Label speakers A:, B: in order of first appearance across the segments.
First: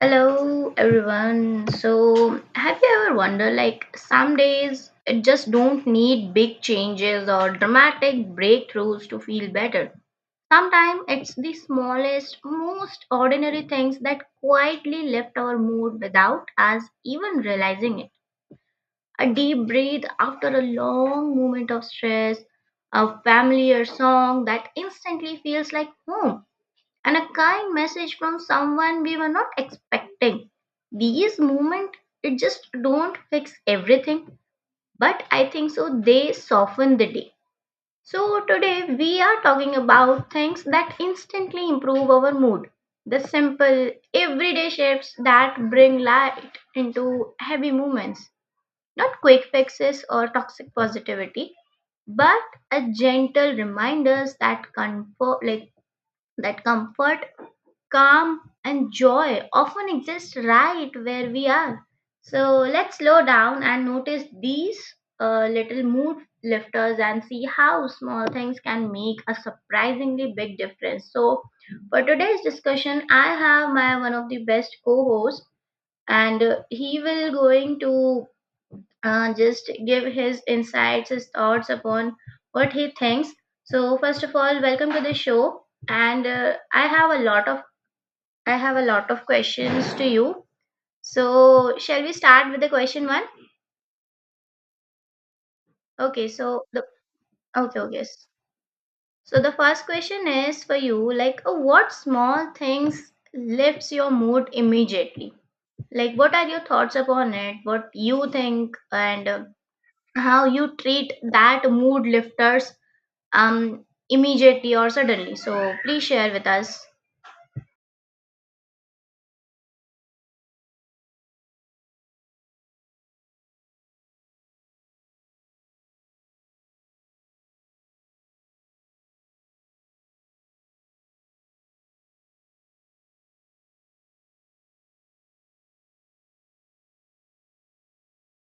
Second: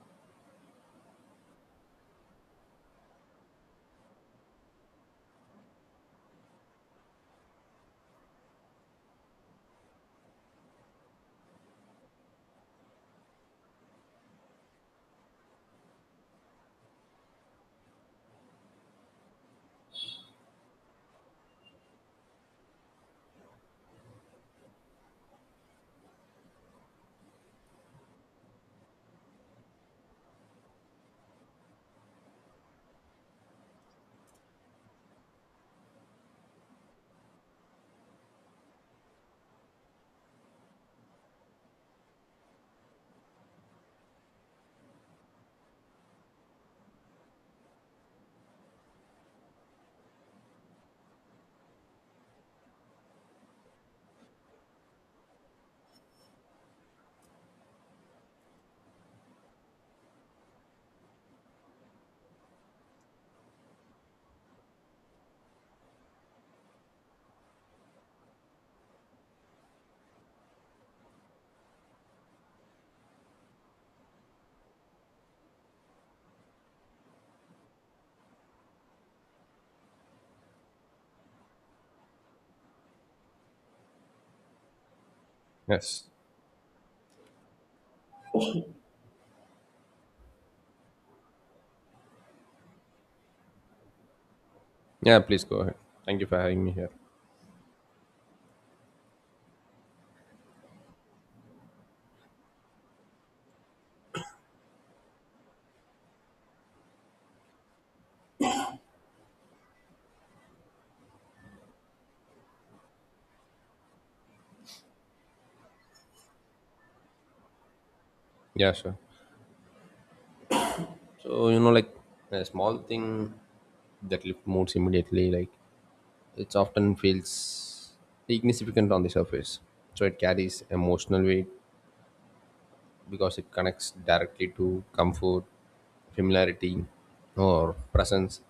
A: Hello everyone. So, have you ever wondered, like, some days it just don't need big changes or dramatic breakthroughs to feel better. Sometimes it's the smallest, most ordinary things that quietly lift our mood without us even realizing it. A deep breath after a long moment of stress, a familiar song that instantly feels like home and a kind message from someone we were not expecting. These moments, it just don't fix everything, but I think so they soften the day. So today we are talking about things that instantly improve our mood. The simple everyday shifts that bring light into heavy moments. Not quick fixes or toxic positivity, but a gentle reminders that comfort like that comfort, calm and joy often exist right where we are. So let's slow down and notice these little mood lifters and see how small things can make a surprisingly big difference. So for today's discussion, I have my one of the best co-hosts, and he will going to just give his insights, his thoughts upon what he thinks. So first of all, welcome to the show
B: Yes.
A: and I have a lot of questions to you. So, shall we start with the question one?
B: Yeah, please go ahead. Thank you
A: Okay,
B: for having
A: so
B: me
A: the
B: here.
A: okay, okay. s- So the first question is for you, like, what small things lifts your mood immediately? Like what are your thoughts upon it? What you think? And how you treat that mood lifters immediately or suddenly. So, please share with us.
B: Yeah, sure. So, like a small thing that lift moods immediately, like it often feels insignificant on the surface. So it carries emotional weight because it connects directly to comfort, familiarity, or presence,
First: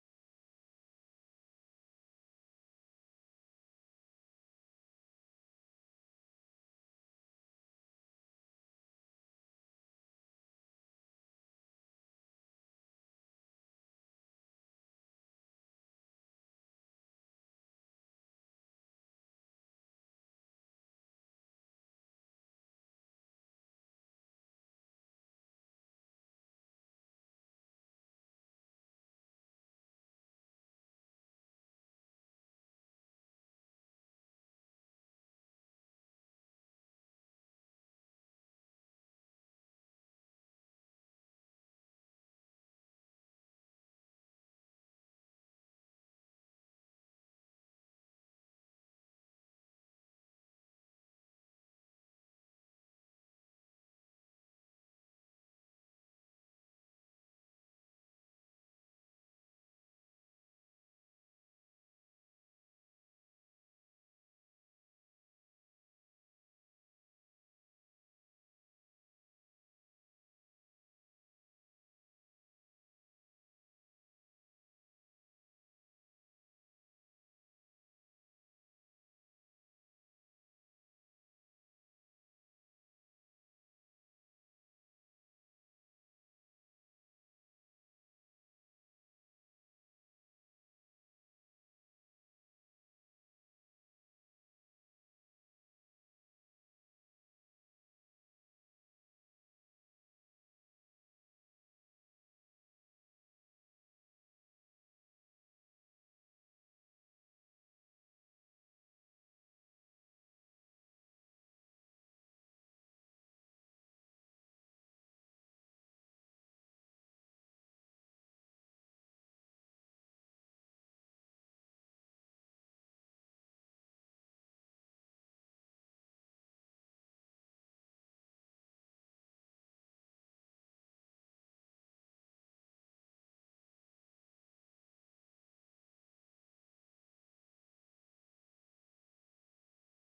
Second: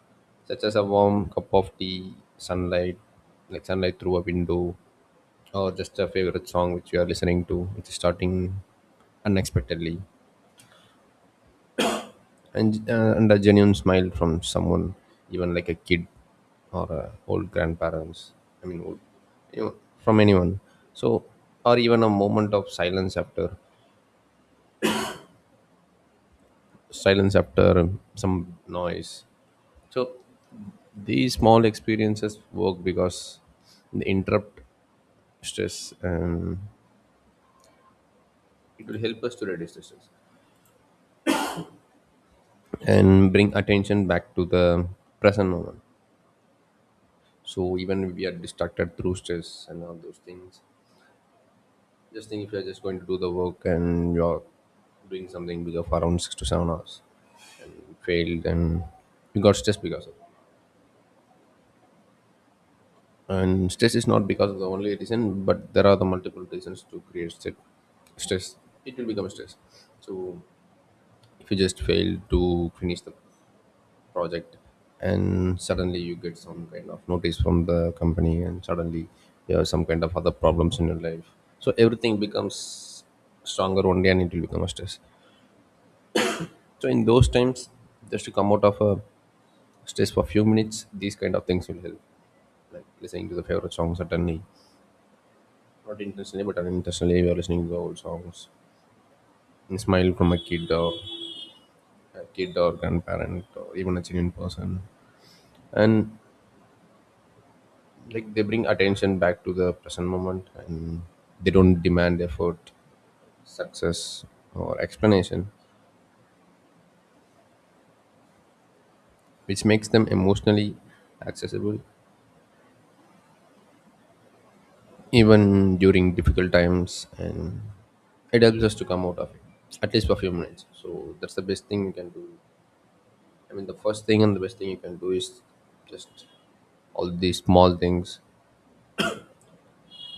B: such as a warm cup of tea, sunlight, like sunlight through a window, or just a favorite song which you are listening to, which is starting unexpectedly, and a genuine smile from someone, even like a kid or old grandparents, I mean old, you know, from anyone. So or even a moment of silence after some noise. So these small experiences work because they interrupt stress, and it will help us to reduce the stress and bring attention back to the present moment. So even if we are distracted through stress and all those things, just think if you're just going to do the work and you're doing something bigger for around 6 to 7 hours, you failed and you got stressed because of it. And stress is not because of the only reason, but there are the multiple reasons to create stress. It will become stress. So if you just fail to finish the project and suddenly you get some kind of notice from the company, and suddenly you have some kind of other problems in your life. So everything becomes stronger only and it will become a stress. So in those times, just to come out of a stress for a few minutes, these kind of things will help. Like listening to the favorite songs certainly. Not intentionally, but unintentionally we are listening to the old songs. And smile from a kid or grandparent or even a genuine person. And like they bring attention back to the present moment, and they don't demand effort, success, or explanation, which makes them emotionally accessible even during difficult times, and it helps us to come out of it at least for a few minutes. So that's the best thing you can do, I mean the first thing and the best thing you can do is just all these small things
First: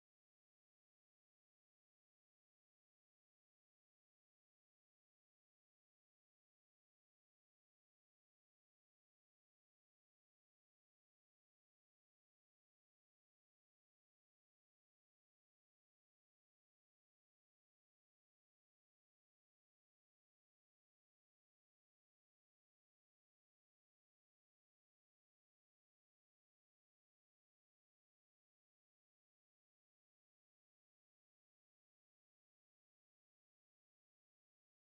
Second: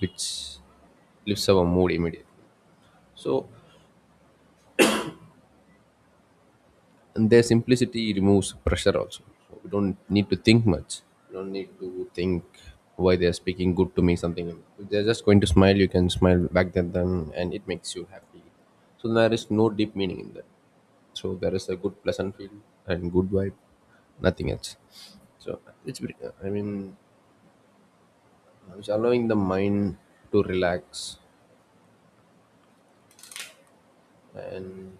B: which lifts our mood immediately. So and their simplicity removes pressure also. So we don't need to think much. We don't need to think why they are speaking good to me, something like that. If they're just going to smile you can smile back at them, and it makes you happy. So there is no deep meaning in that. So there is a good pleasant feel and good vibe, nothing else. So I mean it's allowing the mind to relax. And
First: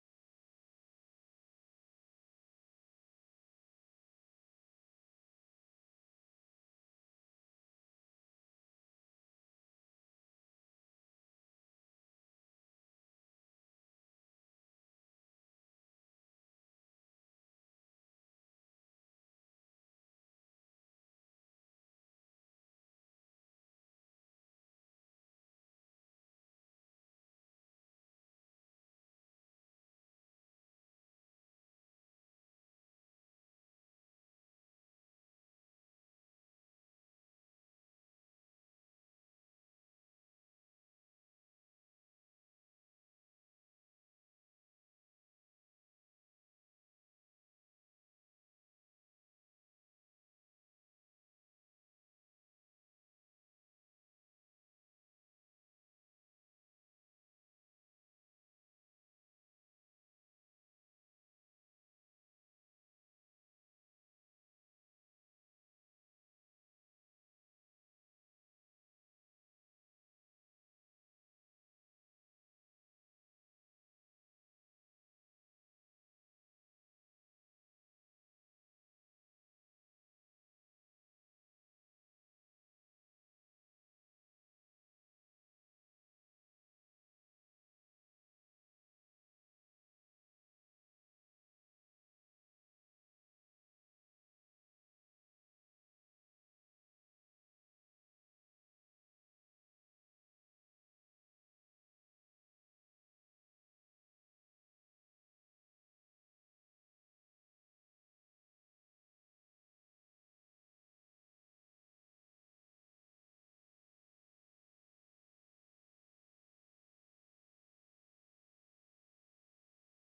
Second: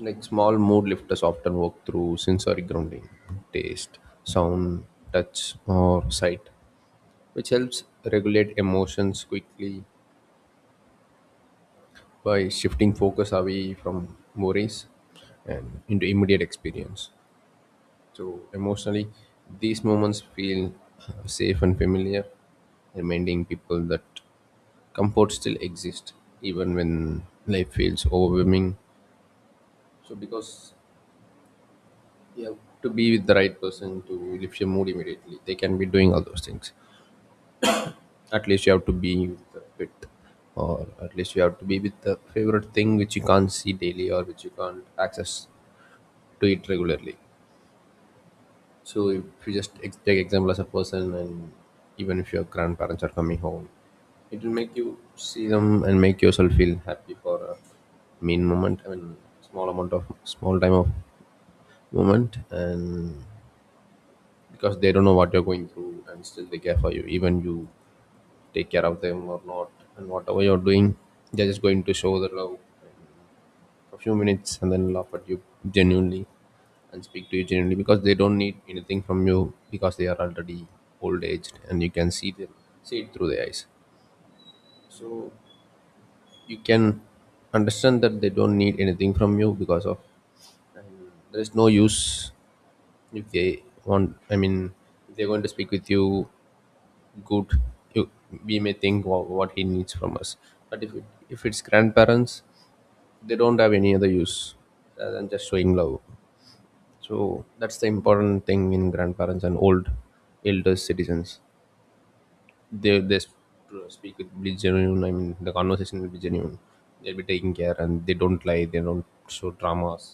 B: like small mood lifters often work through sensory grounding, taste, sound, touch, or sight, which helps regulate emotions quickly by shifting focus away from worries and into immediate experience. So, emotionally, these moments feel safe and familiar, reminding people that comfort still exists even when life feels overwhelming. So, because you have to be with the right person to lift your mood immediately. They can be doing all those things. At least you have to be with the fit, or at least you have to be with the favorite thing which you can't see daily, or which you can't access to it regularly. So if you just take example as a person, and even if your grandparents are coming home, it will make you see them and make yourself feel happy for a mean moment. I mean, small amount of small time of moment. And because they don't know what you're going through, and still they care for you even you take care of them or not, and whatever you're doing, they're just going to show the love for a few minutes and then laugh at you genuinely and speak to you genuinely, because they don't need anything from you, because they are already old aged, and you can see them, see it through their eyes. So you can understand that they don't need anything from you because of, and there is no use if they want, I mean if they're going to speak with you good, you, we may think, wow, what he needs from us? But if it's grandparents, they don't have any other use other than just showing love. So that's the important thing in grandparents and old elder citizens, they speak with be genuine, I mean the conversation will be genuine. They'll be taking care, and they don't lie, they don't show dramas,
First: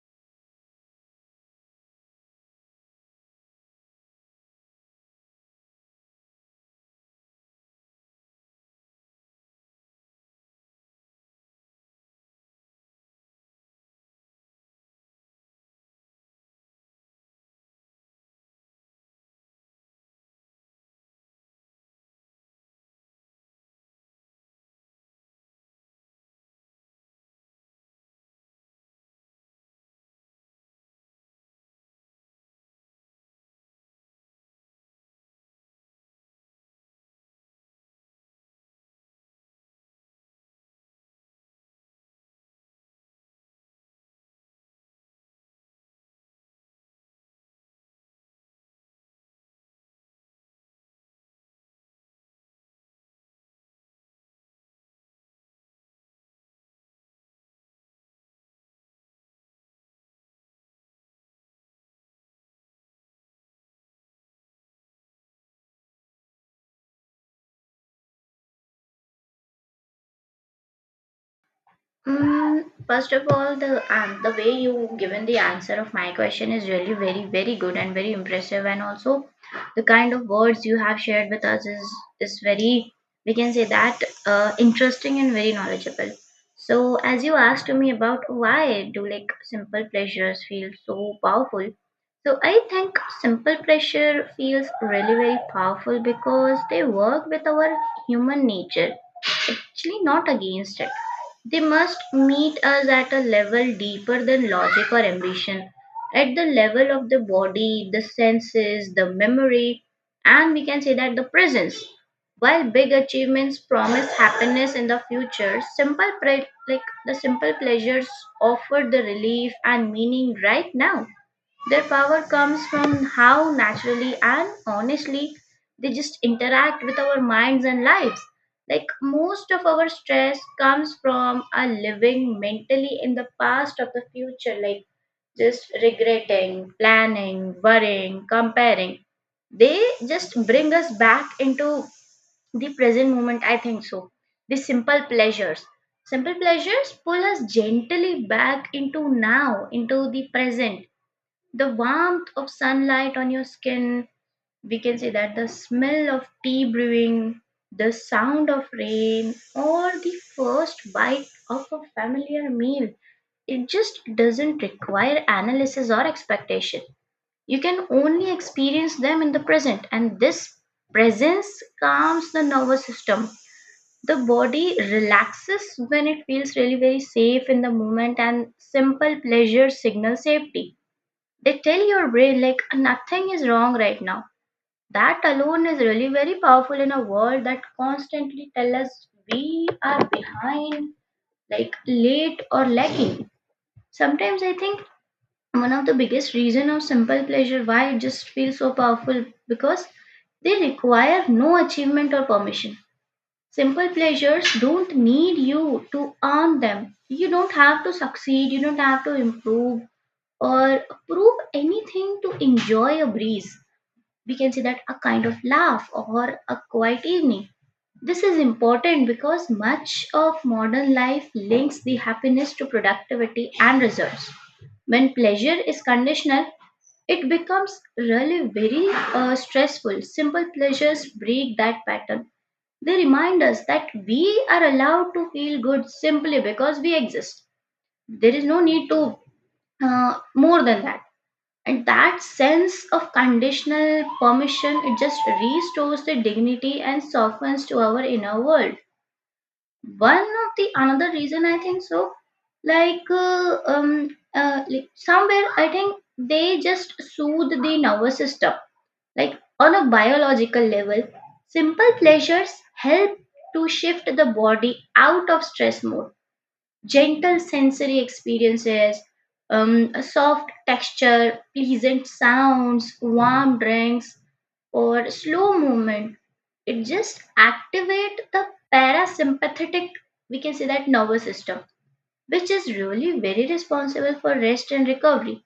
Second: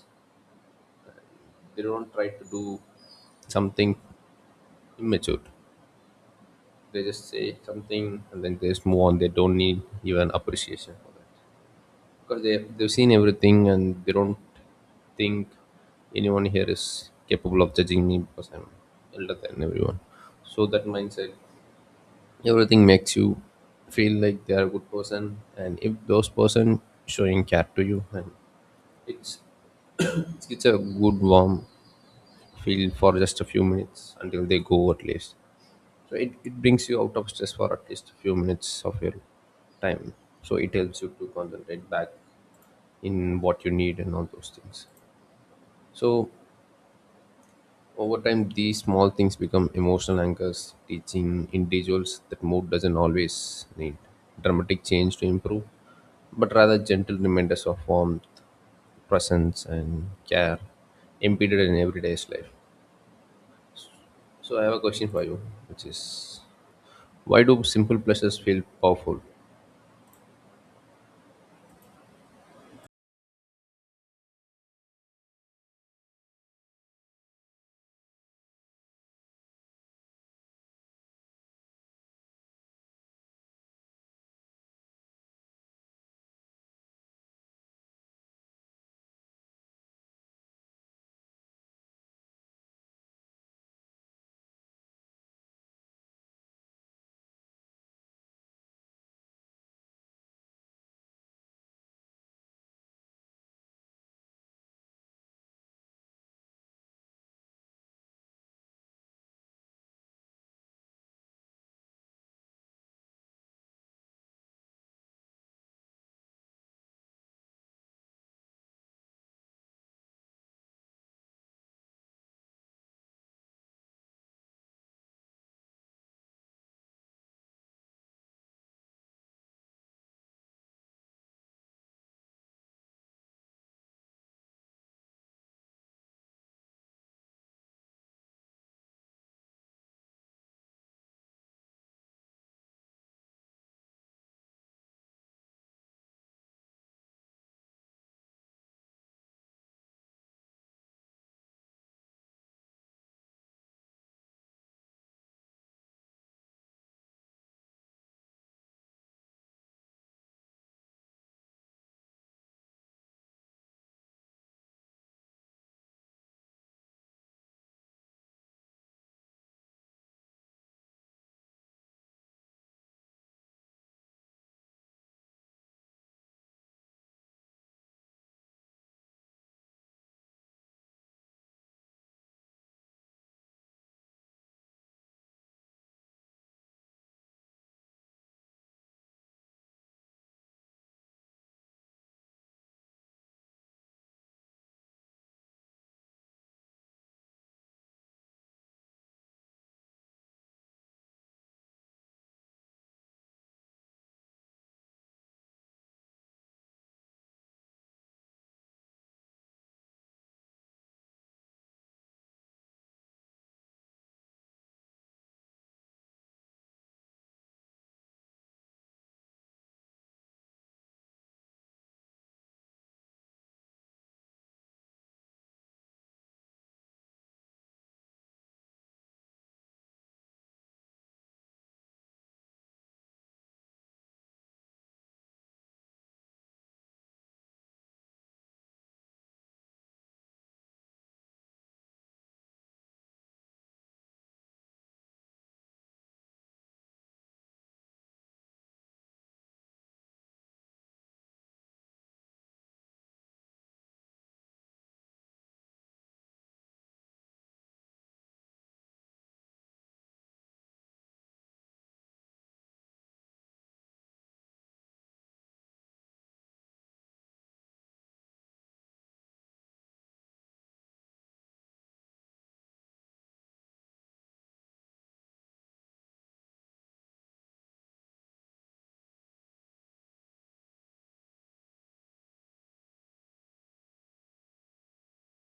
B: they don't try to do something immature. They just say something and then they just move on. They don't need even appreciation, because they've seen everything, and they don't think anyone here is capable of judging me because I'm elder than everyone. So that mindset, everything makes you feel like they are a good person, and if those person showing care to you, and it's it's a good warm feel for just a few minutes until they go at least. So it brings you out of stress for at least a few minutes of your time. So it helps you to concentrate back in what you need and all those things. So over time, these small things become emotional anchors, teaching individuals that mood doesn't always need dramatic change to improve, but rather gentle reminders of warmth, presence, and care embedded in everyday's life. So I have a question for you, which is, why do simple pleasures feel powerful?
A: First of all, the way you given the answer of my question is really very good and very impressive, and also the kind of words you have shared with us is very, we can say that, interesting and very knowledgeable. So as you asked to me about why do like simple pleasures feel so powerful, so I think simple pleasure feels really very powerful because they work with our human nature, actually not against it. They must meet us at a level deeper than logic or ambition, at the level of the body, the senses, the memory, and we can say that the presence. While big achievements promise happiness in the future, like the simple pleasures offer the relief and meaning right now. Their power comes from how naturally and honestly they just interact with our minds and lives. Like, most of our stress comes from our living mentally in the past of the future, like just regretting, planning, worrying, comparing. They just bring us back into the present moment, I think so. The simple pleasures. Simple pleasures pull us gently back into now, into the present, the warmth of sunlight on your skin, we can say that, the smell of tea brewing, the sound of rain, or the first bite of a familiar meal. It just doesn't require analysis or expectation. You can only experience them in the present, and this presence calms the nervous system. The body relaxes when it feels really very safe in the moment, and simple pleasure signals safety. They tell your brain, like, nothing is wrong right now. That alone is really very powerful in a world that constantly tell us we are behind, like, late or lacking. Sometimes I think one of the biggest reason of simple pleasure why it just feels so powerful because they require no achievement or permission. Simple pleasures don't need you to earn them. You don't have to succeed, you don't have to improve or prove anything to enjoy a breeze. We can say that a kind of laugh or a quiet evening. This is important because much of modern life links the happiness to productivity and results. When pleasure is conditional, it becomes really very stressful. Simple pleasures break that pattern. They remind us that we are allowed to feel good simply because we exist. There is no need to, more than that. And that sense of conditional permission, it just restores the dignity and softens to our inner world. One of the another reason I think so, like somewhere I think they just soothe the nervous system, like on a biological level, simple pleasures help to shift the body out of stress mode. Gentle sensory experiences, a soft texture, pleasant sounds, warm drinks, or slow movement. It just activate the parasympathetic, we can say that, nervous system, which is really very responsible for rest and recovery.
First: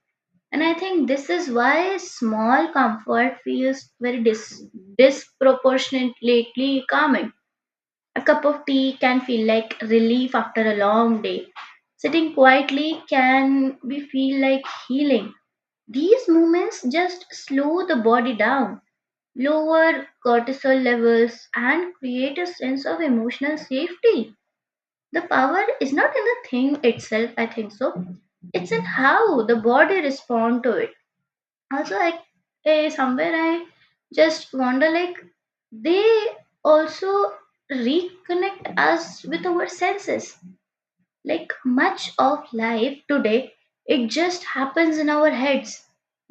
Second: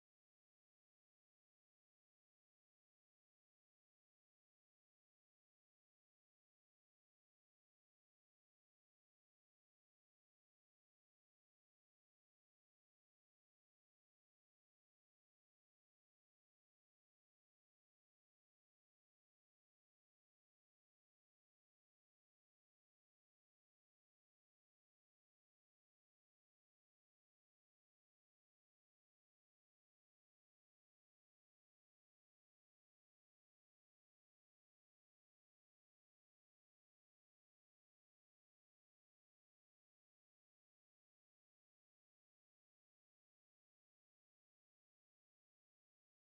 A: And I think this is why small comfort feels very disproportionately calming. A cup of tea can feel like relief after a long day. Sitting quietly can be feel like healing. These moments just slow the body down, lower cortisol levels, and create a sense of emotional safety. The power is not in the thing itself, I think so. It's in how the body responds to it. Also, like, somewhere I just wonder, like, they also reconnect us with our senses. Like, much of life today, it just happens in our heads,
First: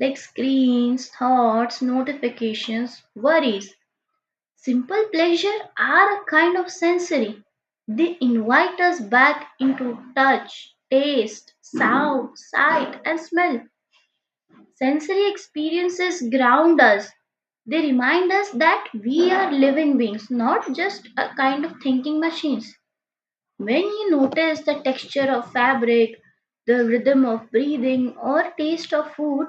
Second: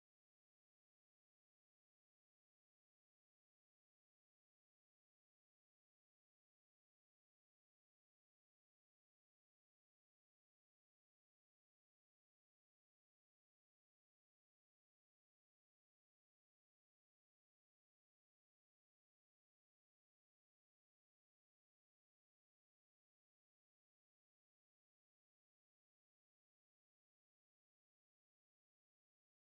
A: like screens, thoughts, notifications, worries. Simple pleasure are a kind of sensory. They invite us back into touch, taste, sound, sight and smell. Sensory experiences ground us. They remind us that we are living beings, not just a kind of thinking machines. When you notice the texture of fabric, the rhythm of breathing, or taste of food,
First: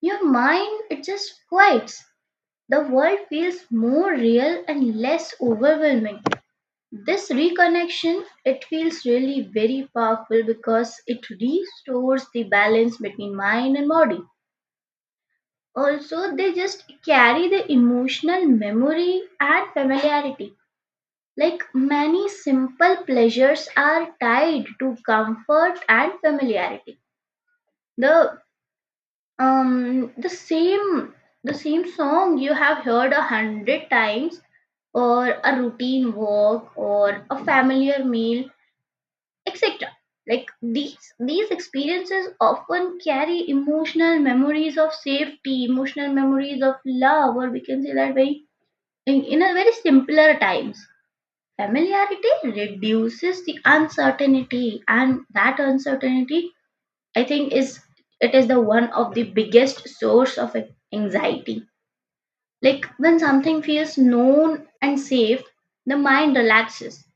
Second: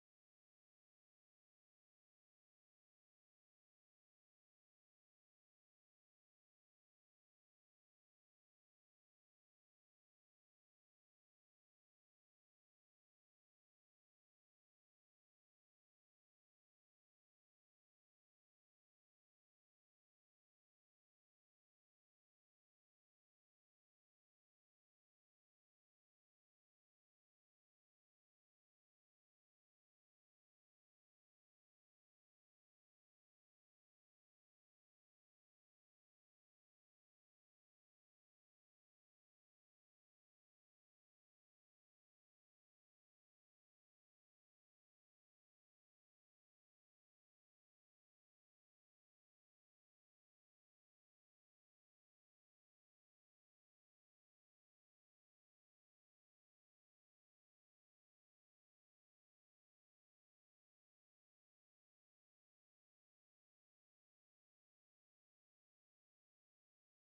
A: your mind it just quiets. The world feels more real and less overwhelming. This reconnection it feels really very powerful because it restores the balance between mind and body. Also, they just carry the emotional memory and familiarity. Like, many simple pleasures are tied to comfort and familiarity. The um the same the same song you have heard a hundred times, or a routine walk, or a familiar meal, etc. Like, these experiences often carry emotional memories of safety, emotional memories of love, or we can say that very, in a very simpler times. Familiarity reduces the uncertainty, and that uncertainty, I think is, it is the one of the biggest source of anxiety. Like, when something feels known and safe, the mind relaxes.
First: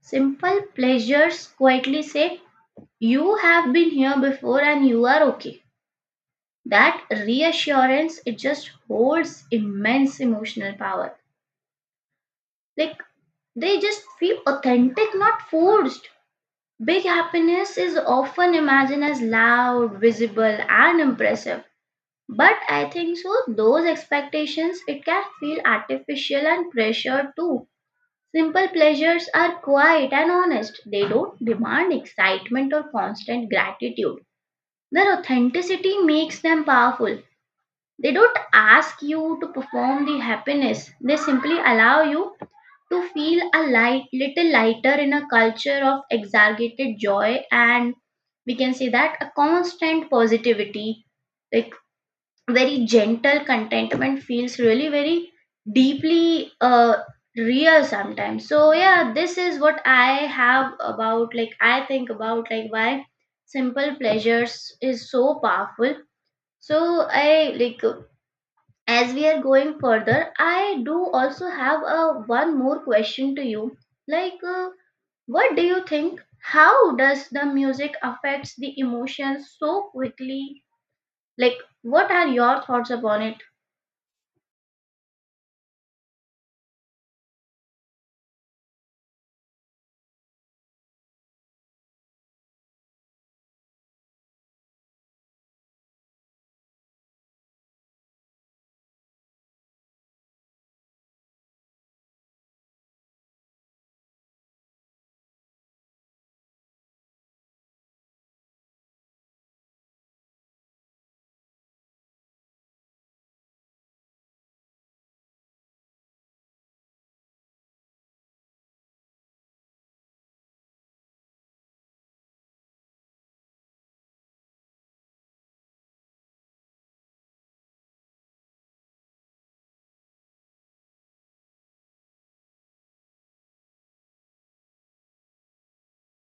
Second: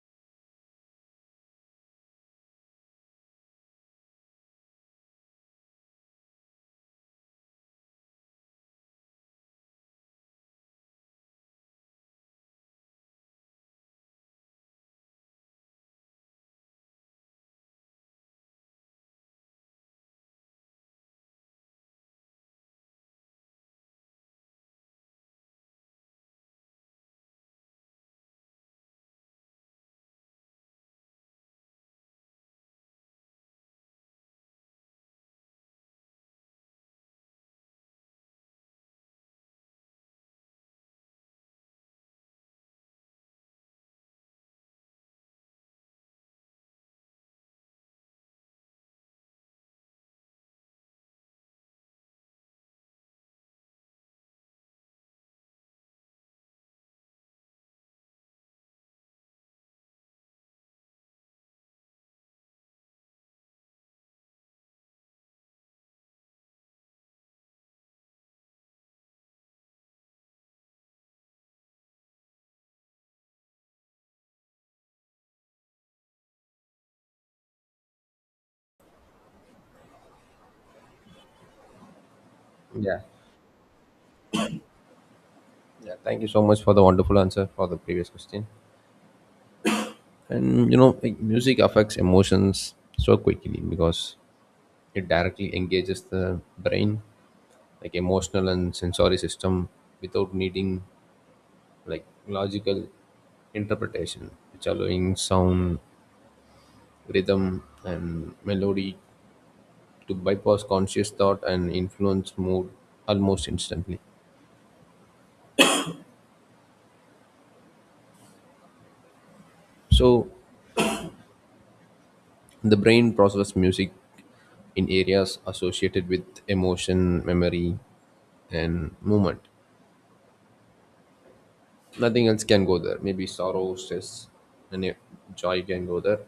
A: Simple pleasures quietly say, you have been here before and you are okay. That reassurance it just holds immense emotional power. Like, they just feel authentic, not forced. Big happiness is often imagined as loud, visible, and impressive. But I think so, those expectations, it can feel artificial and pressured too. Simple pleasures are quiet and honest. They don't demand excitement or constant gratitude. Their authenticity makes them powerful. They don't ask you to perform the happiness, they simply allow you to feel a light, little lighter in a culture of exaggerated joy and, we can say that, a constant positivity, like, very gentle contentment feels really very deeply, real sometimes. So yeah, this is what I have about, like, I think about like why simple pleasures is so powerful. So I like, as we are going further, I do also have a one more question to you, like, what do you think, how does the music affects the emotions so quickly? Like, what are your thoughts
B: Yeah.
A: upon it?
B: Yeah. Thank you so much for the wonderful answer for the previous question. And like music affects emotions so quickly because it directly engages the brain, like emotional and sensory system, without needing like logical interpretation, which allowing sound, rhythm, and melody to bypass conscious thought and influence mood almost instantly. So the brain processes music in areas associated with emotion, memory, and movement. Nothing else can go there. Maybe sorrow, stress, and joy can go there.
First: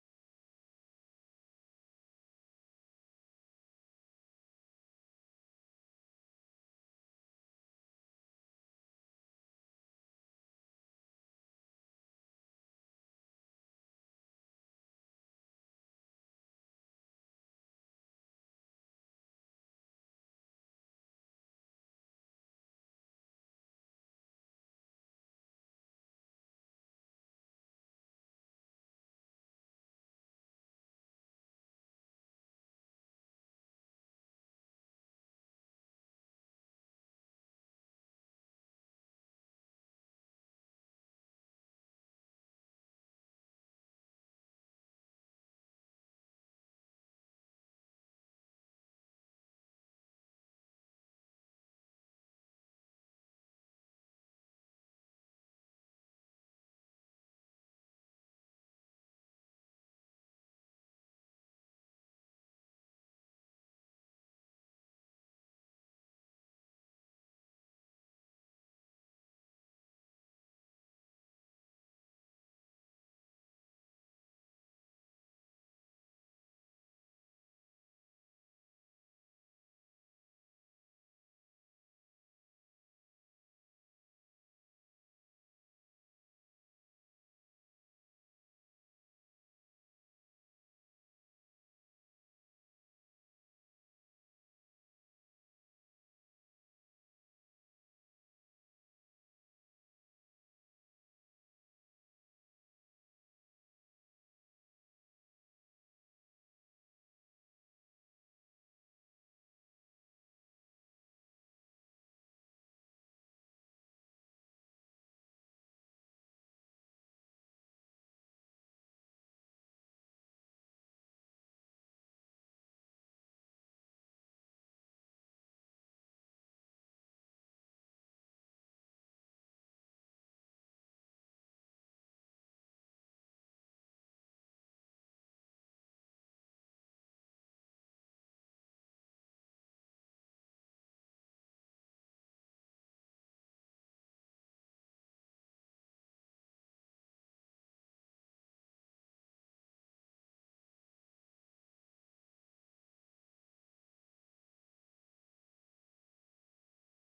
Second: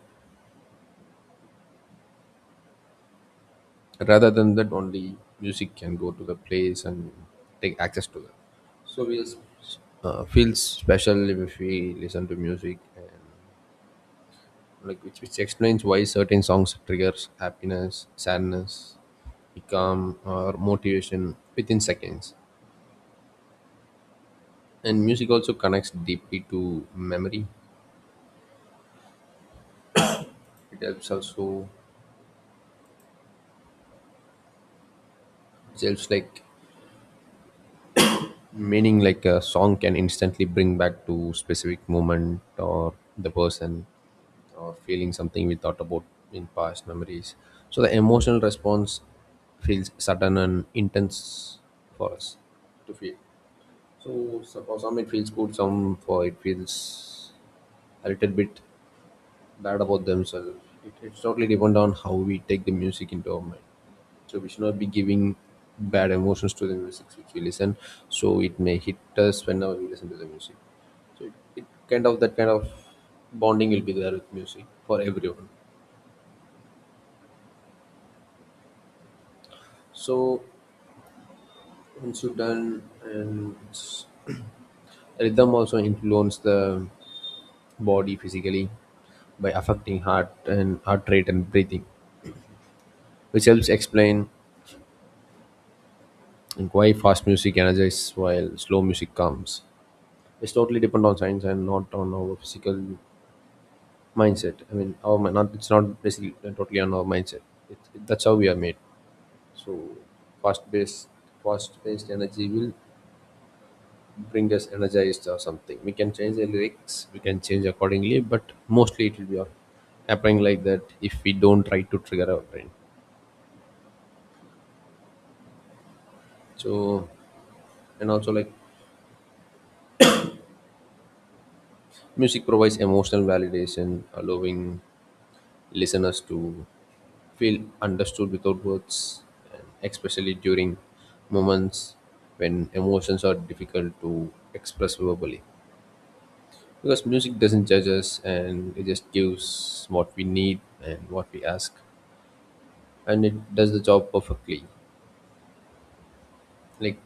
B: Rather than that, only music can go to the place and take access to that. So we feel special if we listen to music, and like which explains why certain songs triggers happiness, sadness become, or motivation within seconds. And music also connects deeply to memory. It helps also, it helps like meaning, like a song can instantly bring back to specific moment, or the person, or feeling something we thought about in past memories. So the emotional response feels sudden and intense for us to feel. So for some it feels good, some for it feels a little bit bad about themselves. It's totally depend on how we take the music into our mind. So we should not be giving bad emotions to the music which we listen. So it may hit us whenever we listen to the music. So it kind of, that kind of bonding will be there with music for everyone. So once you've done and rhythm also influence the body physically by affecting heart and heart rate and breathing, which helps explain, like, why fast music energizes while slow music calms? It's totally depend on science and not on our physical mindset. I mean, our not, it's not basically totally on our mindset. It, that's how we are made. So fast based fast paced energy will bring us energized or something. We can change the lyrics, we can change accordingly, but mostly it will be all happening like that if we don't try to trigger our brain. So, and also like music provides emotional validation, allowing listeners to feel understood without words, and especially during moments when emotions are difficult to express verbally. Because music doesn't judge us, and it just gives what we need and what we ask, and it does the job perfectly. Like,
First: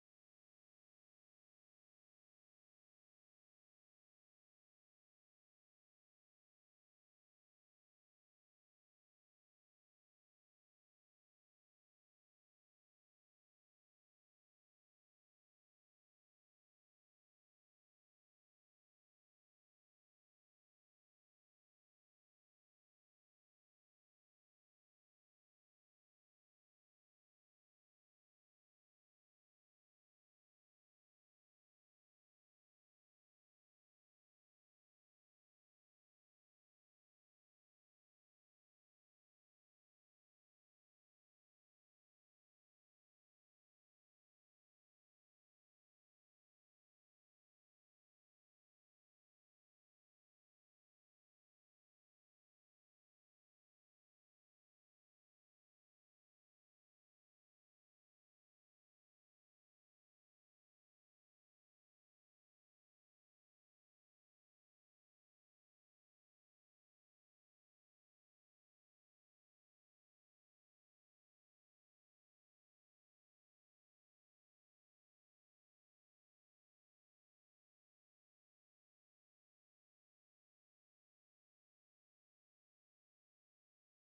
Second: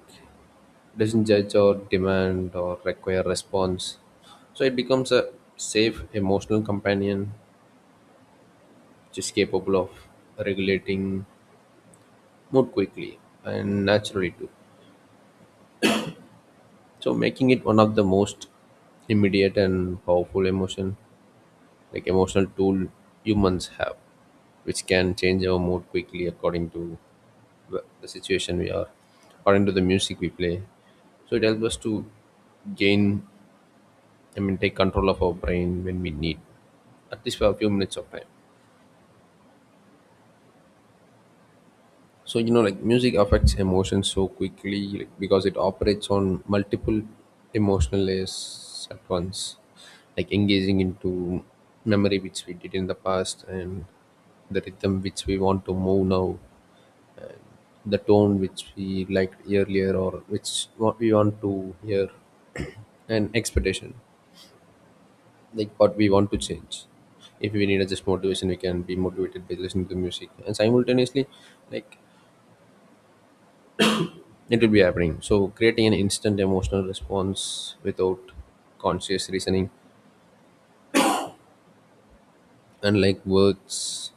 B: doesn't judge or demand or require response. So it becomes a safe emotional companion which is capable of regulating mood quickly and naturally too. So making it one of the most immediate and powerful emotion, like emotional tool humans have, which can change our mood quickly according to the situation we are, according to the music we play. So it helps us to gain, I mean take control of our brain when we need, at least for a few minutes of time. So like music affects emotions so quickly, like, because it operates on multiple emotional layers at once, like engaging into memory which we did in the past, and the rhythm which we want to move now, the tone which we liked earlier or which what we want to hear and expectation, like what we want to change. If we need a just motivation we can be motivated by listening to music, and simultaneously, like, it will be happening. So, creating an instant emotional response without conscious reasoning, unlike words,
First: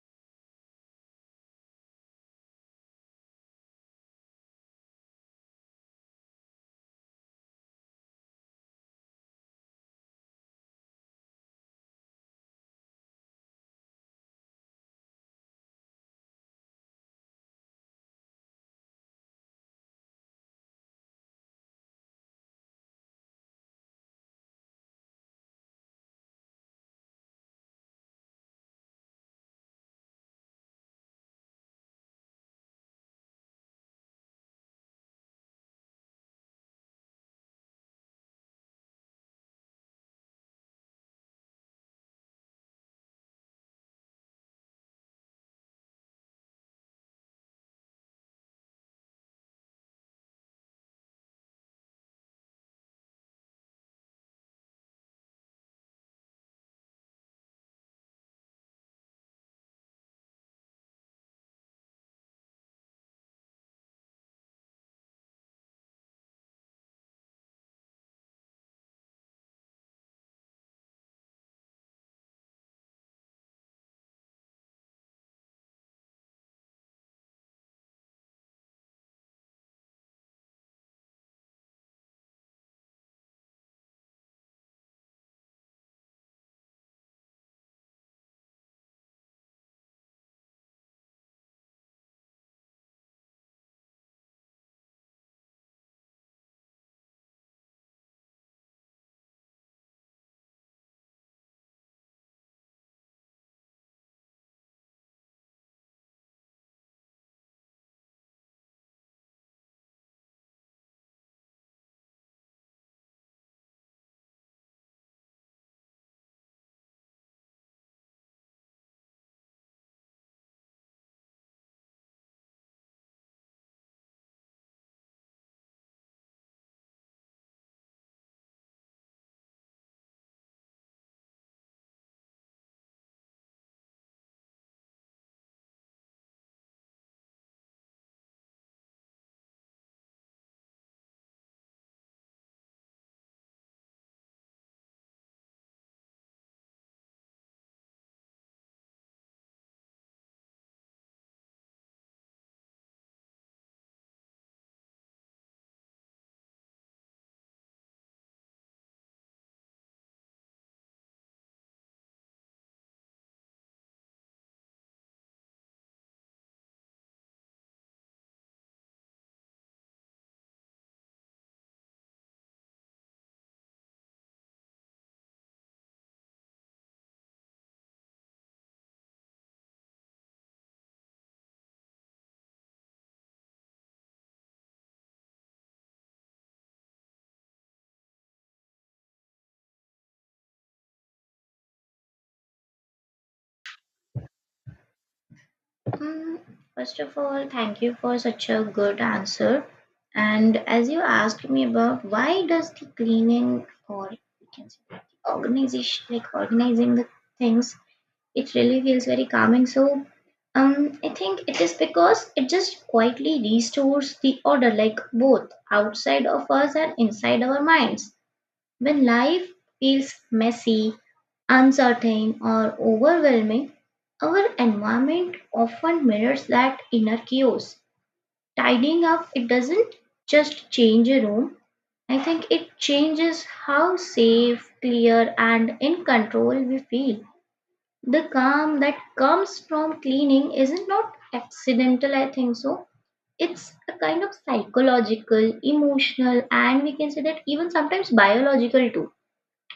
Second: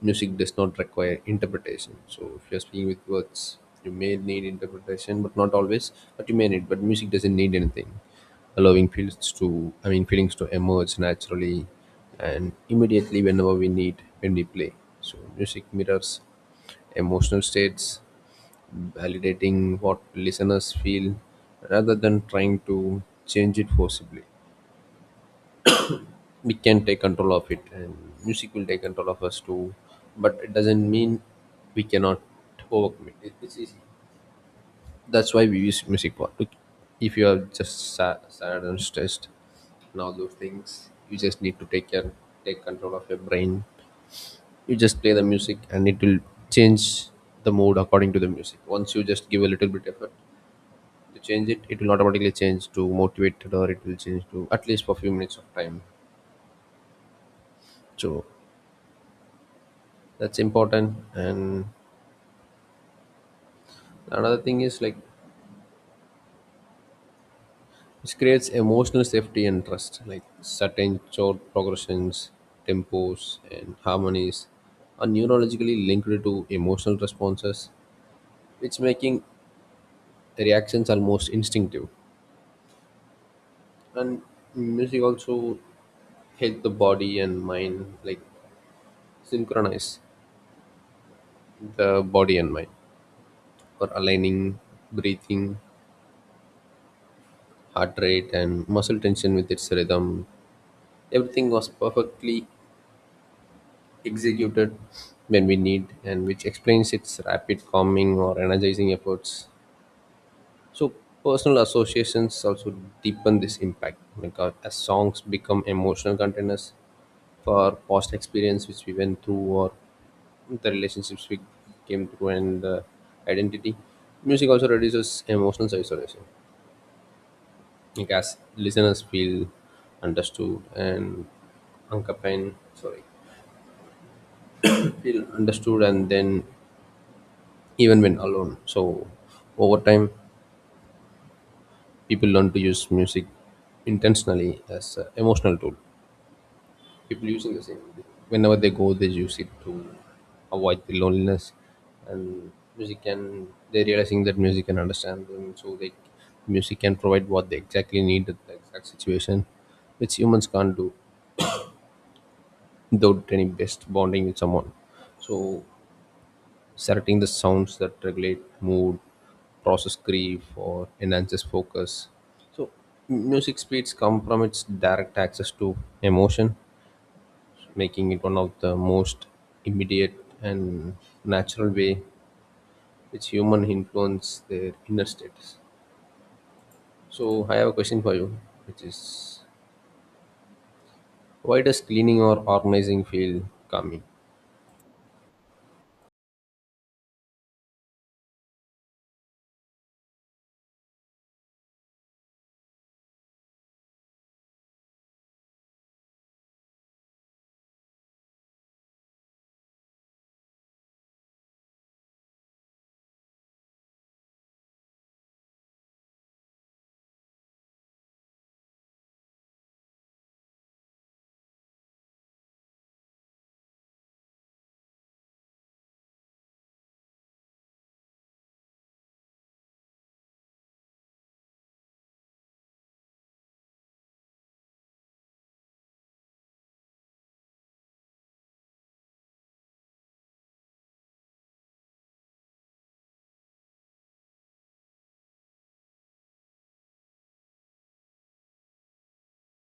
B: music does not require interpretation. So, if you're speaking with words, you may need interpretation, but not always. But you may need. But music doesn't need anything, allowing feelings to, I mean, feelings to emerge naturally and immediately whenever we need when we play. So, music mirrors emotional states, validating what listeners feel rather than trying to change it forcibly. We can take control of it, and music will take control of us too. But it doesn't mean we cannot overcome it. It's easy. That's why we use music for. Look, if you are just sad and stressed, and all those things, you just need to take care, take control of your brain. You just play the music, and it will change the mood according to the music. Once you just give a little bit effort to change it, it will automatically change to motivated, or it will change to at least for few minutes of time. So that's important. And another thing is, like, this creates emotional safety and trust. Like certain chord progressions, tempos, and harmonies are neurologically linked to emotional responses, which making reactions almost instinctive. And music also help the body and mind, like, synchronize the body and mind for aligning breathing, heart rate, and muscle tension with its rhythm. Everything was perfectly executed when we need, and which explains its rapid calming or energizing efforts. So, personal associations also deepen this impact. Like as songs become emotional containers for past experience which we went through, or the relationships we came through, and identity. Music also reduces emotional isolation, like as listeners feel understood and accompanied, sorry, feel understood, and then even when alone. So over time people learn to use music intentionally as an emotional tool, people using the same whenever they go, they use it to avoid the loneliness. And music can, they're realizing that music can understand them, so they, music can provide what they exactly need at the exact situation, which humans can't do without any best bonding with someone. So selecting the sounds that regulate mood, process grief, or enhances focus. So music speeds come from its direct access to emotion, making it one of the most immediate and natural way which human influence their inner states. So I have a question for you, which is, why does cleaning or organizing feel calming?
A: Hmm. First of all, thank you for such a good answer. And as you asked me about why does the cleaning, or we can say organization, like organizing the things, it really feels very calming. So, I think it is because it just quietly restores the order, like both outside of us and inside our minds. When life feels messy, uncertain, or overwhelming, our environment often mirrors that inner chaos. Tidying up, it doesn't just change a room. I think it changes how safe, clear, and in control we feel. The calm that comes from cleaning isn't not accidental, I think so. It's a kind of psychological, emotional, and we can say that even sometimes biological too.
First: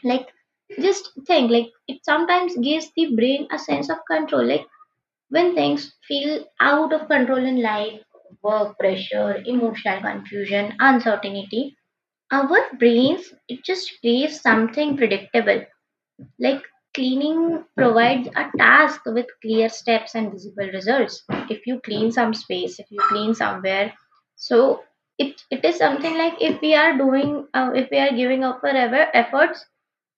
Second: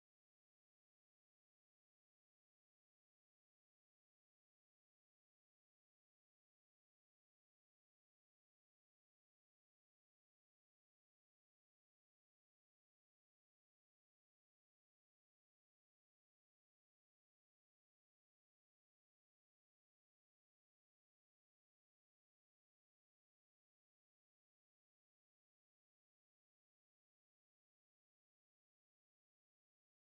A: Like, just think, like, it sometimes gives the brain a sense of control. Like, when things feel out of control in life, work pressure, emotional confusion, uncertainty, our brains, it just craves something predictable, like cleaning provides a task with clear steps and visible results. If you clean some space, if you clean somewhere, so it is something like if we are doing, if we are giving up our ever efforts.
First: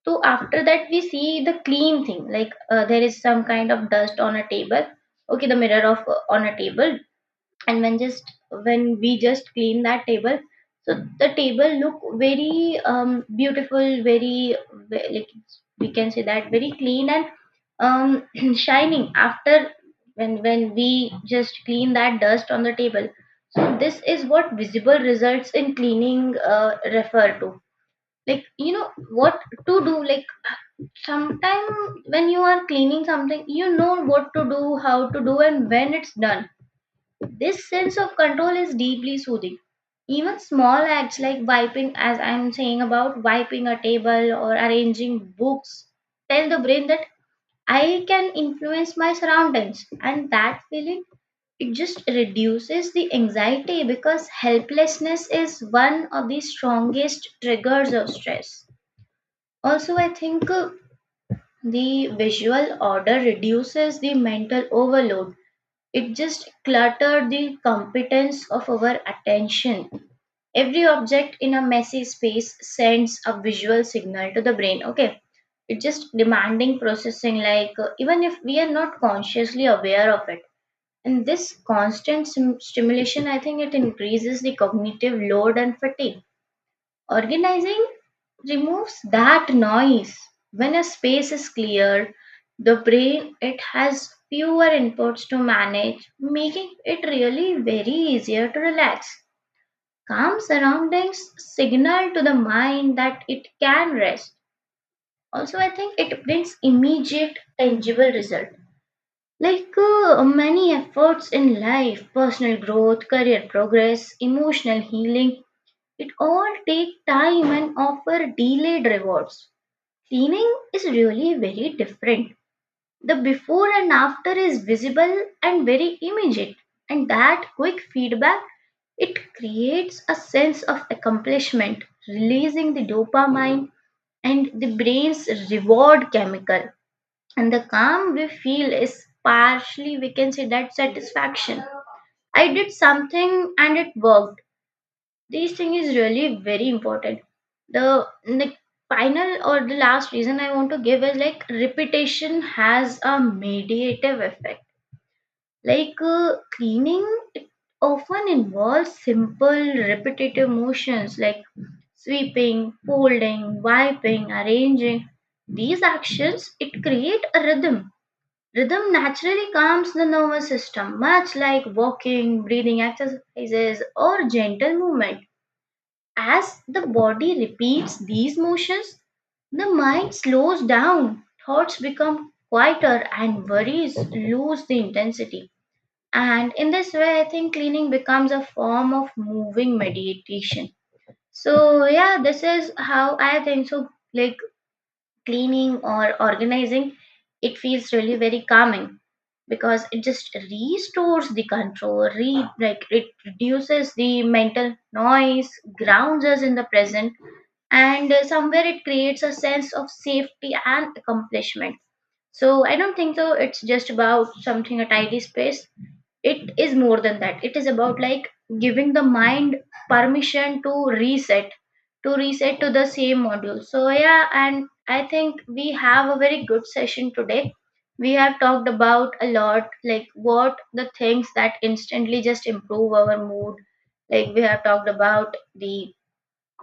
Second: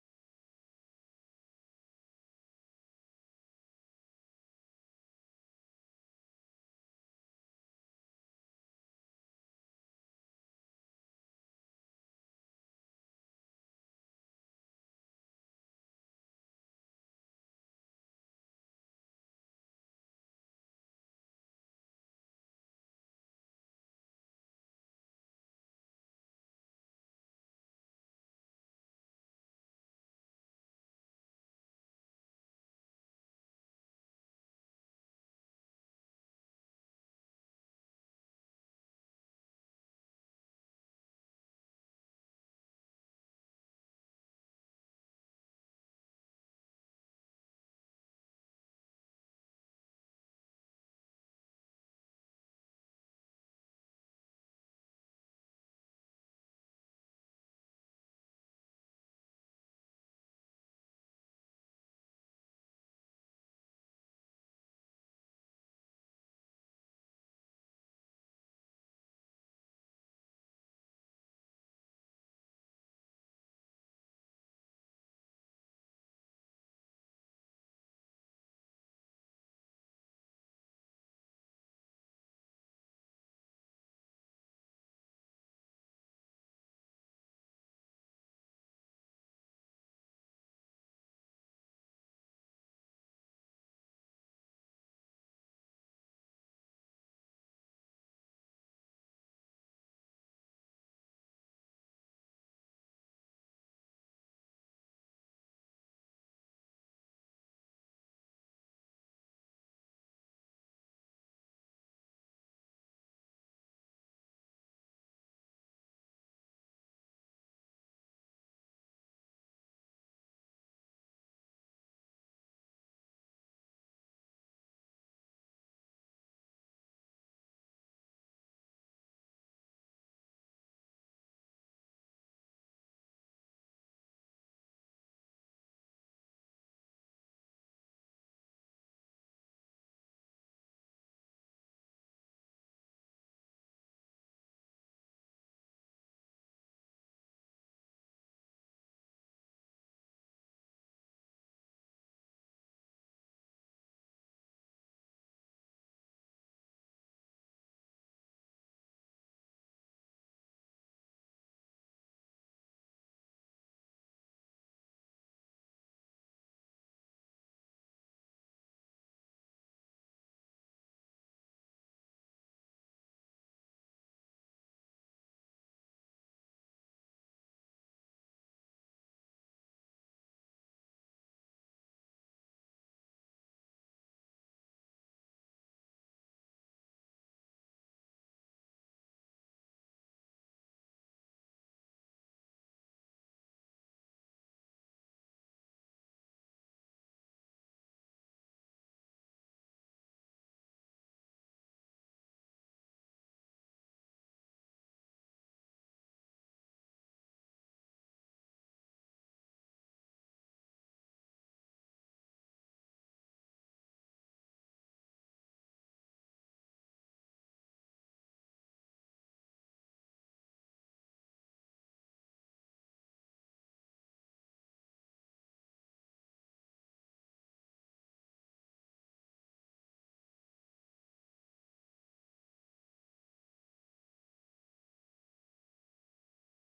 A: So after that we see the clean thing. Like, there is some kind of dust on a table. Okay, the mirror of on a table. And when we just clean that table, so the table look very beautiful, very like we can say that very clean and shining after when we just clean that dust on the table. So this is what visible results in cleaning refer to. Like, you know what to do, like sometime when you are cleaning something, you know what to do, how to do, and when it's done, this sense of control is deeply soothing. Even small acts like wiping, as I'm saying about wiping a table or arranging books, tell the brain that I can influence my surroundings, and that feeling, it just reduces the anxiety because helplessness is one of the strongest triggers of stress. Also, I think, the visual order reduces the mental overload. It just cluttered the competence of our attention. Every object in a messy space sends a visual signal to the brain. Okay, it's just demanding processing, like, even if we are not consciously aware of it. And this constant stimulation, I think it increases the cognitive load and fatigue. Organizing removes that noise. When a space is clear, the brain, it has fewer inputs to manage, making it really very easier to relax. Calm surroundings signal to the mind that it can rest. Also, I think it brings immediate tangible result. Like, many efforts in life, personal growth, career progress, emotional healing, it all takes time and offer delayed rewards. Cleaning is really very different. The before and after is visible and very immediate, and that quick feedback, it creates a sense of accomplishment, releasing the dopamine and the brain's reward chemical. And the calm we feel is partially, we can say, that satisfaction. I did something and it worked. This thing is really very important. The final or the last reason I want to give is like repetition has a mediative effect. Like, cleaning, it often involves simple repetitive motions like sweeping, folding, wiping, arranging. These actions, it create a rhythm. Rhythm naturally calms the nervous system, much like walking, breathing exercises, or gentle movement. As the body repeats these motions, the mind slows down, thoughts become quieter, and worries lose the intensity. And in this way, I think cleaning becomes a form of moving meditation. So, yeah, this is how I think. So, like, cleaning or organizing, it feels really very calming because it just restores the control, like it reduces the mental noise, grounds us in the present, and somewhere it creates a sense of safety and accomplishment. So I don't think so it's just about something, a tidy space. It is more than that. It is about, like, giving the mind permission to reset, to reset to the same module. So, yeah, and I think we have a very good session today. We have talked about a lot, like what the things that instantly just improve our mood. Like, we have talked about the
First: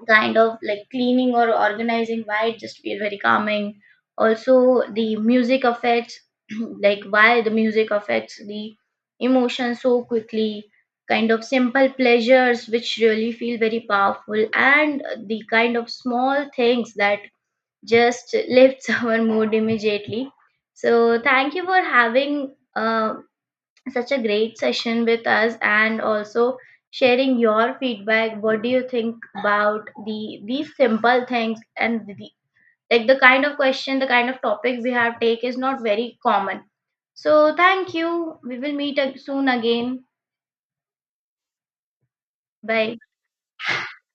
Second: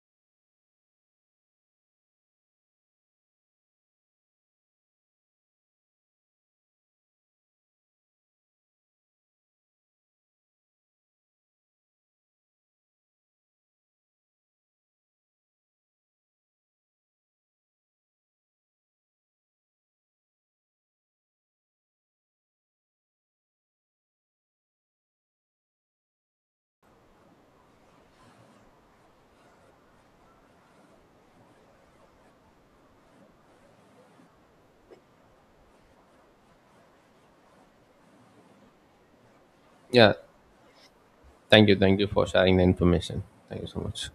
A: kind of like cleaning or organizing, why it just feel very calming. Also the music affects, like why the music affects the emotion so quickly. Kind of simple pleasures which really feel very powerful, and the kind of small things that just lifts our mood immediately. So thank you for having, such a great session with us and also sharing your feedback. What do you think about the these simple things, and the, like, the kind of question, the kind of topic we have take is not very common. So thank you. We will meet soon again.
B: Yeah, thank you for sharing the
A: Bye.
B: information. Thank you so much.